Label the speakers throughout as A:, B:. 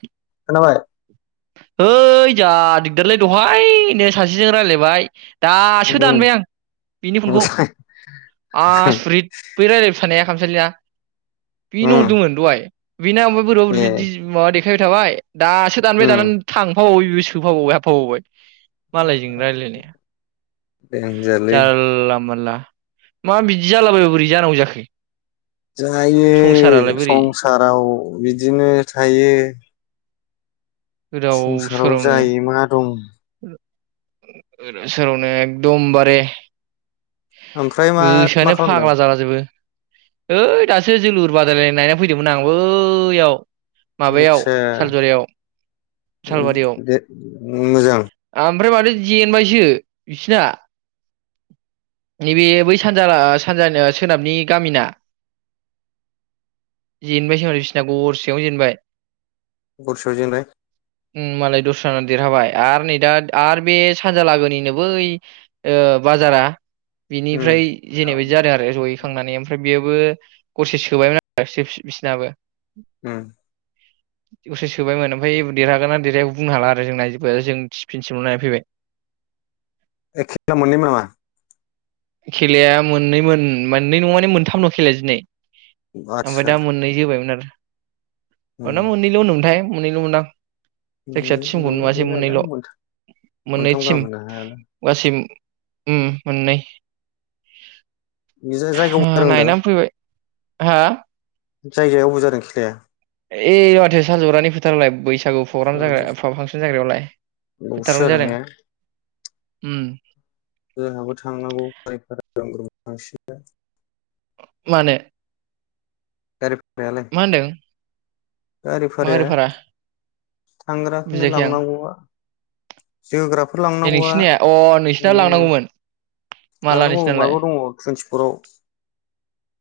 A: [unintelligible]
B: खोनाबाय
A: है जा दिगदारलै दहायनो सासेजों रायज्लायबाय दासो
B: उम
A: दानबाय आं बिनि फनखौ
B: ओमफ्राय
A: आस सुरित बै रायज्लायबाय थानाया। खामसालिया
B: उम
A: बिनो हरदोंमोन दहाय। बेनो आंनोबो बोरैबा बोरैबि
B: ए
A: दि माबा देखाय [unintelligible] थाबाय दासो दानबाय
B: उम
A: दानानै थां हााबाव बेबो सोफाबावबाय हाबफाबावबाय मालायजों रायलायनाया
B: देनजारलै
A: जारला मोनला मा बिदि जालाबायाबो बोरै जानांगौ जाखो संसारालाय
B: जायो
A: बोरै
B: संसाराव बिदिनो थायो
A: गोदाव
B: संसाराव जायि मा दं?
A: सारावनो एकदमबारे
B: ओमफ्राय मा मा
A: गोसोआनो
B: खालामदों
A: फाग्ला जाला जोबो। ओइ दासो जोलुर बादायलायनाय नायना फैदोंमोन आं बैयाव माबायाव
B: आदसा
A: सालजरायाव सालबारियाव
B: दे मोजां।
A: ओमफ्राय माथो जेनबायसो बिसिना नैबे बै सानजाना सानजाना ओ सोनाबनि गामिना जेेनबायसो हनै बिसिना गरसेयावनो जेनबाय
B: गरसेयावजोंलाय
A: उम्म मालाय दस्राना देरहाबाय आरो नै दा आर बे सानजालागोनिनो बै ओ बाजारा
B: उम
A: बिनिफ्राय जेनेबायाददि जादों आरो जयै खांनानै ओमफ्राय बेयोबो गरसे सोबाय मोन [unintelligible] आरो बिसिनाबो
B: उम
A: [unintelligible] सोबायमोन ओमफाय देरहागोना देरहाया बुंनो हाला आरो नायजोब [unintelligible] जों थिफिन सिमल' नायफैबाय
B: एखिबना मोननै नामा?
A: खेलाया मोननै मोन मोननै नङाने मोनथामल' खेलाया दिनै
B: आदसा
A: ओमफ्राय दा मोननै जोबायमोन आरो
B: उम
A: मोनथाम मोननैल' होनदोंमोन थाय। मोनैल'मोन दां
B: [unintelligible]
A: से मोननैल' मोननै
B: मोनथाम
A: टिम
B: गाहाम होनो हायालै
A: गासै उम मोननै
B: जायगायाव बबेयाव
A: नायनानै फैबाय। हा?
B: जायगायाव अबाव जादों खिलाया?
A: ओइ माथो सालज'रानि फोथारावलाय बैसागु प्रग्राम जाग्रा
B: सारि
A: फांसन जाग्रायावलाय
B: बावसो
A: फोथारावनो जादों।
B: ने
A: उम
B: जोंहाबो थांनांगौ [unintelligible] थांसिगोन।
A: मानो?
B: [unintelligible]
A: मा होनदों मा गारि भारा?
B: थांग्राखौनो लांनांगौआ जोग्राफोर
A: ए
B: लांनांगौआ
A: नोंसिनिया अ नोंसिना
B: उम
A: लांनांगौमोन माला
B: लांनांगौ माबायाव दङ [unintelligible] ब्र'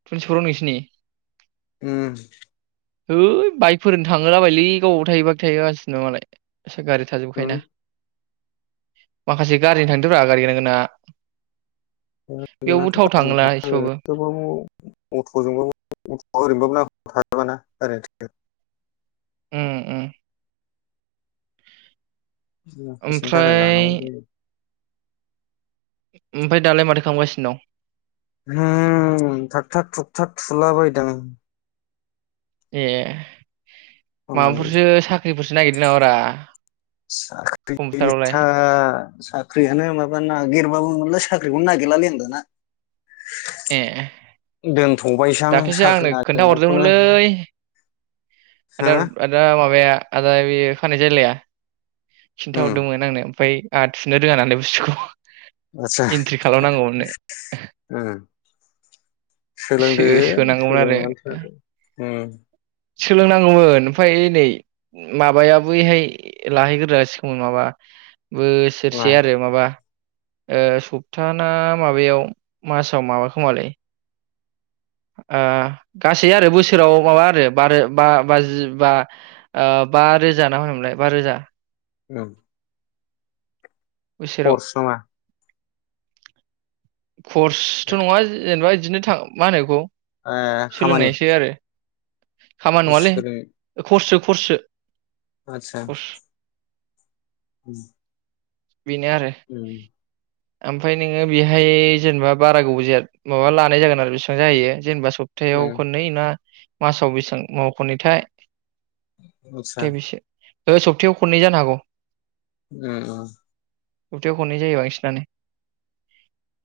A: टुइनटि फर आव नोंसिनि?
B: उम
A: है बाइकफोरनो थाङोलाबायलै गावबाव [unintelligible] थाहोगासिनो मालाय। एसे गारि थाजोबखायो
B: उम
A: ना। माखासे गारिनि थांदो ब्रा गारि गोनां गोनांङा।
B: [unintelligible] थेवबाबो
A: एसेबाबो
B: अट'जोंबाबो अट' ओरैबाबो [unintelligible]
A: उम्म उम्म
B: हसेरनि थाखाय
A: ओमफ्राय
B: लानांगौ जायो।
A: ओमफाय दालाय माथो खालामगासिनो? न'
B: हम थाग थाग थुक थाग थुलाबायदों।
A: ए माबाफोरसो
B: [unintelligible]
A: साख्रिफोरसो नागिरदों नामारा
B: साख्रि
A: कम्पिउटारावलाय
B: था साख्रियानो माबा नागिर औ [unintelligible] साख्रिखौनो नागिरलालै [unintelligible] दाना
A: ए
B: दोनथ'बायसां
A: दाख्लैसो
B: साख्रि
A: आंनो खोन्था
B: नागिरनायखौनो
A: हरदोंमोनलै।
B: हो
A: आदा आदा माबाया आदा बे खानाय जायलाया।
B: उम
A: खिन्थाहरदोंमोन आंनो ओमफ्राय आ थुनो रोङा नालाय बुस्थुखौ।
B: आदसा,
A: एन्ट्रि खालामनांगौमोननो
B: उम सोलोंदो
A: सो-सोनांगौमोन आरो
B: सोलोंनानै थादो उम।
A: सोलोंनांगौमोन ओमफ्राय नै माबाया बैहाय लाहैग्रोजासिगोन माबा
B: मा
A: बोसोरसे आरो माबा ओ सप्ता ना माबायाव मासाव माबा खोमालै ओ गासै आरो बोसोराव माबा आरो बारो बा बाजि बा ओ बा रोजा ना मा होनोमोनलाय बा रोजा।
B: औ।
A: बोसोराव
B: कर्स नङा
A: कर्सथ नङा जेनेबा दिनो थां मा होनो बेखौ
B: ए खामानि
A: सोलोंनायसो आरो खामानि नङालै खर्ससो। खरसो
B: आतसा। उम।
A: बिनो आरो।
B: उम
A: ओमफ्राय नोङो बेहाय जेनेबा बारा गोबाव जाया माबा लानाय जागोन आरो बेसेबां जाहोयो जेनबा सपथायाव
B: उम
A: खोननै ना मासाव बेसेबां मावख'निथाय
B: आदसा
A: दे बिसे ओ सप्तायाव खननै जानो हागौ।
B: उम उम।
A: सप्ताथायाव खननै जायो बांसिनानो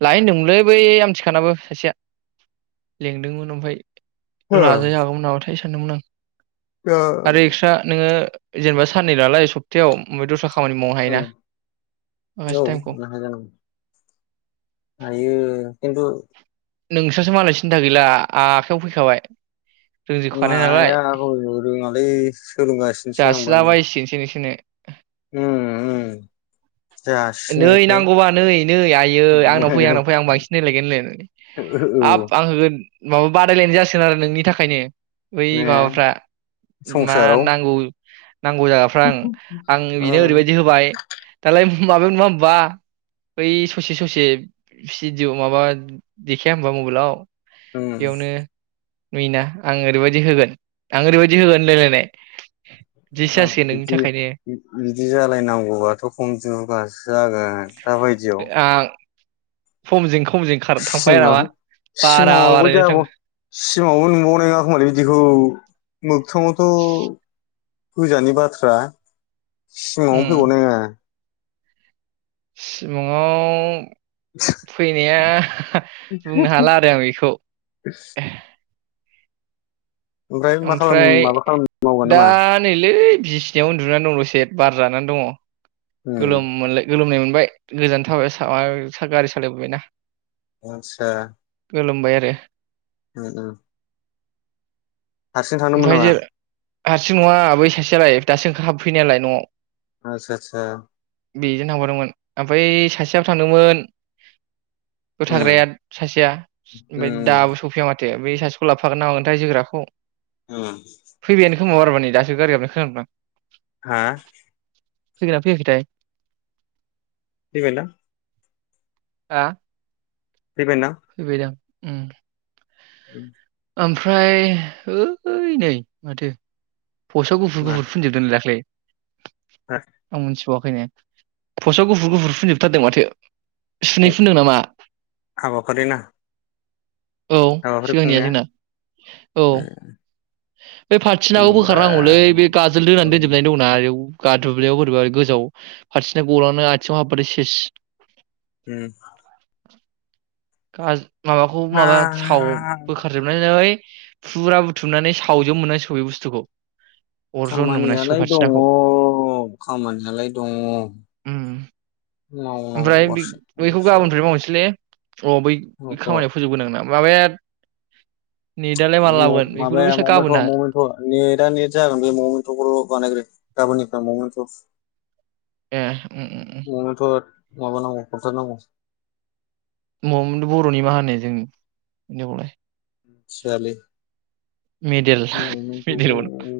A: लाय होनदोंमोनलै बै आमथिखानाबो सासेया लेंदोंमोन ओमफाय
B: हो
A: [unintelligible] सानदोंमोन आं।
B: दा
A: आरो एक्सट्रा नोङो जेनेबा साननै नालाय सप्तायाव ओमफाय दस्रा खामानि मावनो हायोना।
B: उम
A: माखासे
B: औ
A: टाइमखौ
B: [unintelligible] हायो खिनथु
A: नोंस्रासो मालाय सिन्था गैला आखयाव फैखाबाय रोंजोबखानाय
B: माया [unintelligible] [unintelligible] आंबो
A: जासिला
B: नै
A: बायसिगोनसो नोंसोरनो
B: उम
A: नै
B: जासिनायखाय
A: नांगौबा नै नै आइयै आंनाव फै आंनाव फै
B: औ
A: आं बांसिन नायलायगोन होनलायनानै हाब आं होगोन माबा बादायलायनाय जासिगोन आरो नोंनि थाखायनो ओय
B: ने
A: माबाफ्रा मा
B: संसाराव
A: नांगौ नांगौ जागाफ्रा आं आं
B: ओ
A: बेनो ओरैबायदि होबाय दालाय माबायाव नुआ होनबा बै ससे ससे भिडिय माबा देखाया होनबा मबाइलाव
B: ओ
A: बेयावनो नुयोना आं ओरैबायदि होगोन आं ओरैबायदि होगोन होनलाय लायनाय
B: बिदि बिदि जालायनांगौबाथ खम [unintelligible] जागोन दाबायदियाव
A: [inaudible] फनजों
B: सिमा सिमाङावबो
A: बारायनो थां
B: जाब सिमाङावबो नुबावनाय नङा खोमालै बिदिखौ मोगथाङाव थ फुजानि बाथ्रा सिमाङावनो फैबावनो होआ
A: सिमाङाव फैनाया बुंनो हाला आरो आं बेखौ
B: मा खालाम
A: ओमफ्राय
B: माबा खालाम मावगोन
A: दा
B: नामा
A: नैलै बिसिनायाव उन्दुनानै दङ' दसे बार जानानै दङ'।
B: उम
A: गोलोम मोनलाय गोलोमनाय मोन‌ बाय गोजान थाबाय गारि सालायबोबायना
B: आतसा
A: गोलोमबाय आरो
B: उम उम हारसिं थांदोंमोन
A: ओमफ्राय
B: नामा?
A: जे हारसिं नङा बै सासेयालाय दासो ओंखार हाबफैनायालाय नआव
B: आतसा आतसा
A: बेजों थांफादोंमोन ओमफ्राय सासेयाबो थांदोंमोन
B: उम
A: थाग्राया सासेया
B: उम
A: ओमफाय दाबो सौफैया माथो दे बै सासेखौ लाबो फागोनना मागोनथाय जोग्राखौ
B: उम
A: फैबायानो खोमा बाराबा नै दासो गारि गाबनाय खोनाबाय आं
B: हा
A: फैखोना फैयाखैथाय।
B: फैबायदां
A: आ।
B: फैबाय ना?
A: उम।
B: [unintelligible]
A: ओमफ्राय ओइ नै माथो फस्टआव गुुफुर
B: मा
A: गुफुर फुनजोबदोंनो दाख्लै। [unintelligible]
B: हा
A: सवाखैनो फसआव गुफुर गुफुर फुनजोबथारदों माथो। सुनै फुनदों नामा
B: हाबाफारि ना?
A: औ
B: हाबाफारि
A: सिगांनिया
B: खुंनाया
A: जोंना। औ
B: उम।
A: बे फारथिनाव बोखार
B: खुन्दुंब्रा
A: नांगौलै बे गाजोल दोनानै
B: उम
A: दोनजोबनाय दंना आयौ। गा दुब्लियाव बोरैबा गोजाव फारसेथिं गलांना आथिङाव हाबबाथाय सेस
B: उम
A: गाज माबाखौ
B: हा
A: माबा साव बोखारजोबनाय जाबाय फुरा बुथुमनानै सा फावजों मोननाय सिगौ बे बुस्थुखौ अर जनो मोननांसिगौ
B: खामानियालाय दङ
A: फाथिनाखौ
B: खामानियालाय दङ
A: उम ओमफ्राय
B: मावनांगौआसो
A: बैखौ
B: बिसो जाबाय
A: गाबोननिफ्राय मावनोसैलै अ बै खामानियाव फोजोबगोन आं माबाया नेटलाय माला लाबोगोन बेफोरनो
B: मबेलखौ नेद आ नेट जागोन बे मबेलखौल' बानायग्रो गाबोननिफ्राय मबेलखौ
A: ए उम उम उम
B: माबा लांबा खथार नांगौ
A: ममदो बर'नि मा होनो जोंनि इहावलाय?
B: मिथियालै
A: मिडेल
B: नोंखौ
A: [unintelligible]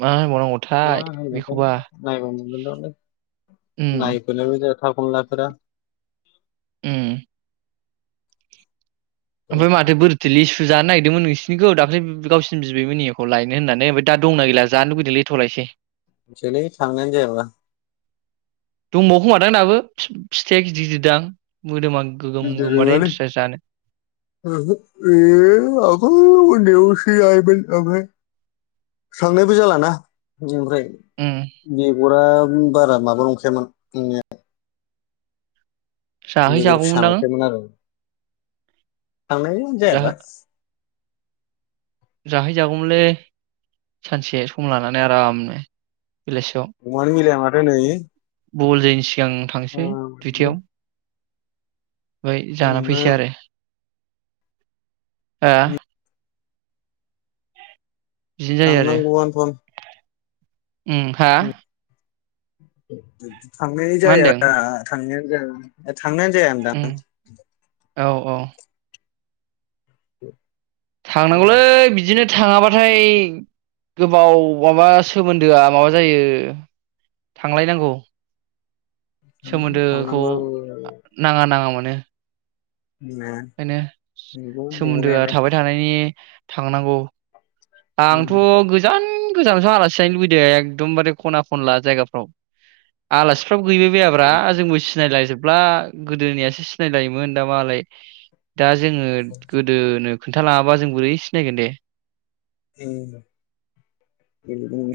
A: मा होनबाव नांगौ?
B: मा होनगोन बे नायबा मोनगोन दलाय
A: उम
B: नायफैनायाबो जाया थालखौनो लाथारा।
A: उम ओमफाय माथो बोरैथो लिसु जानो नायगिदोंमोन नोंसिनिखौ दाख्लै बि गावसिनि बिबैमोननिखौ लायनो होननानै ओमफाय दा दंना गैला जानो लुबैदोलै थ' लायसै
B: मिथियालै थांनायानो जायाबा
A: दंबावोखोमादां दाबो फिथ फिथाइया गिदिर गिदिरदां मोदोमां
B: गिदिर नोङालै ओहो ओय आगोल ओन्दैयावस [unintelligible] थांनायबो जालाना ओफ्राय
A: उम
B: बेगराब उम बारा माबा नंखायामोन नंनाया
A: जाहै
B: बेगुर फिसा
A: जागौमोनदां
B: नखायामोन आरो थांनाय आनो जायाबा
A: जाहैजागौमोनलै सानसे सम लानानै आरामनो बेलासियाव
B: समानो मिलाया माथो नै
A: बल जोयिनसि सिगां थांसै दुइथायाव। ओय जाना
B: थांनो
A: फैसै आरो ओआ बिदिनो जायो आरो
B: थांनांगौआनथन
A: उम हा
B: [unintelligible] थांनाय
A: मा
B: जाया।
A: होनदों
B: थांनायानो जाया [unintelligible] थांनायानो जाया ओनदां
A: अह
B: [inaudible]
A: थांनांगौलै बिदिनो थाङाबा फाय गोबाव माबा सोमोन्दोआ माबाजायो थांलायनांगौ।
B: थांनानै
A: सोमोन्दो खौ
B: थांनांगौ होनना
A: नाङा नाङामोन नो खायनो
B: नंगौ
A: सोमोन्दोआ
B: नंनायालाय
A: थाबाय थानायनि थांनांगौ। आंथ गोजान जानावसो आलासिजाहैनोलुगैदो एकदमबारे खना खनला जायगाफ्राव आलासिफ्राबो गैबायबायाब्रा जोंबो सिनायलायजोब ब्ला गोदोनियासो सिनायलायोमोन दामालाय दा जोङोद गोदोनो खोन खोनथा लाङाबा जों बोरै सिनायगोन दे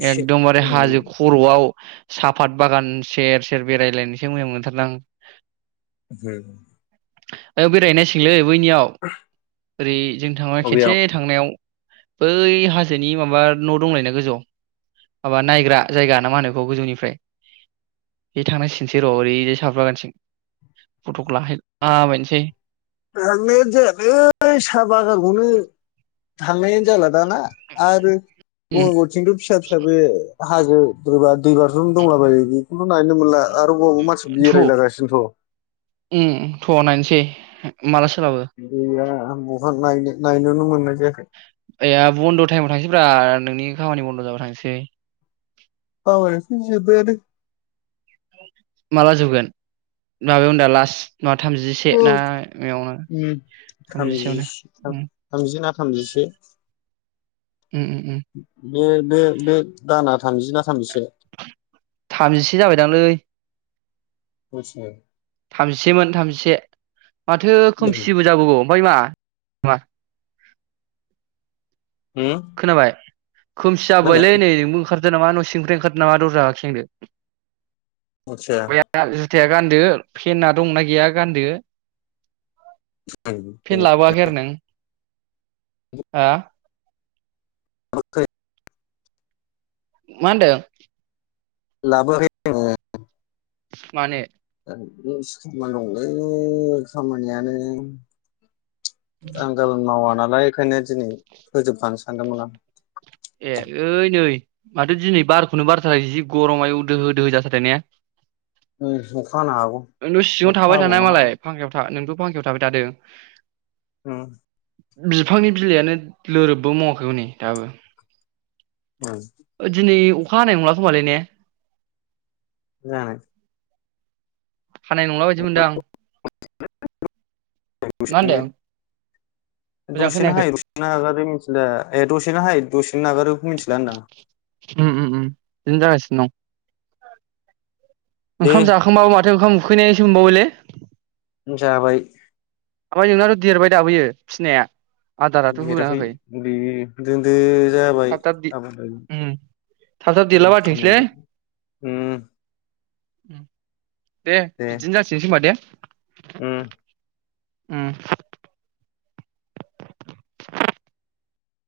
A: एकदमबारे हाजो खर'आव साफात बागान सेर सेर बेरायलायनोसो मोजां मोनथारदां।
B: होम
A: ओ बेरायहैनांसिगोनलै बैनियाव ओरै जों थांना खेनसे थांनायाव बै हाजोनि माबा न दंलायोना गोजौआव माबा नायग्रा जायगा ना मा होनो गोजौनिफ्राय इथ थांनांसिगोनसोर ओरैजाय साफात बागानथिं फटक
B: सोद हांनाय जायालै साहा बागानखौनो थांनायानो जाला दाना आरो
A: उम
B: बङायगावथिंथ फिसा फिसाबो। हाजो दोबा दै बाज्रुम दंलाबायो बेखौनो नायनो मोनला। आरो अबा अबा मानसि
A: थ'
B: बेरायलागासिनोथ।
A: उम थ नायनोसै। माला सोलाबो
B: [unintelligible] नायनो नायनोल मोननाय जायाखै
A: आया बन्द टाइमाव थांसैब्रा। नोंनि खामानि बन्द जाबा थांसै।
B: औ [unintelligible] जोबबायानो।
A: माला जोबगोन माबायावनोदा लास्ट मा थामजिसे ना बेयावनो
B: उम,
A: थामजिसेयावनो
B: थामजिसे थाम
A: उम
B: थामजि ना थामजिसे।
A: उम उम
B: बे बे बे दाना थामजि ना? थामजिसे
A: थामजिसे जाबायदांलै [inaudible]
B: खसियो
A: थामजिसेमोन थामसे माथो
B: होम
A: खोमसिबो जाबोगौ बैमा मा? [inaudible] खोनाबाय? खोमसि
B: मा
A: जाबोबायले
B: होनदों
A: नै नोंबो ओंखार दो नामा न सिंनिंफ्राय ओंखारदों नामा दरजा खेंदो
B: अलसिया
A: थाया गानदो फेना दंना गैया गानदो फेन लाबोआखै आरो नों? हा
B: [unintelligible]
A: मा होनदों?
B: लाबो [unintelligible]
A: मानो?
B: [unintelligible] दंलै खामानियानो। आं गाबोन मावाना नालाय बेखायनो दिनै फोजोबखानो सानदोंमोन आं।
A: ए ओइ नै माथो दिनै बारखौनो बारथाराखै जि गरम आयु दोहो दोहो जाथारदो ने
B: आं उम अखा हानो हागौ
A: न' सिङाव
B: अखा
A: थाबाय थानाय
B: हाबावनो हागौ
A: मालाय फांखायाव था नोंथ फांकायाव थाबाय थादो।
B: उम
A: बिफांनि बिलाइयानो लोरोबबो मावाखै हनै दाबो ओ दिनै अखा हानाय नंला खोमालै ने?
B: जानो
A: हानाय नंला बायदि मोनदों आं
B: [unintelligible]
A: मा
B: दसेनो
A: होनदों मोजां
B: दसेनो
A: खोनायाखै
B: हायो दसेनो मिथिला ए दसेनो हायो दसे मिथिला होनदां
A: उम उम उम बिदिनो जागासिनो दं।
B: दे
A: ओंखाम जाखांबाबो माथो ओंखाम उखैनायसो मोनबावबायलै।
B: जाबाय
A: नोंनाथ' देरबाय दा बैयो फिसिनाया? आदाराथ' होना
B: देराखै
A: होआखै
B: बे दोनदो जाबाय
A: थाब थाब दे
B: आबाद
A: उम थाब थाब देरला बारथोंसैलै
B: खामानिखौ उम।
A: उम दे बिदिनो जाथिंसै होनोमबा दे
B: उम।
A: उम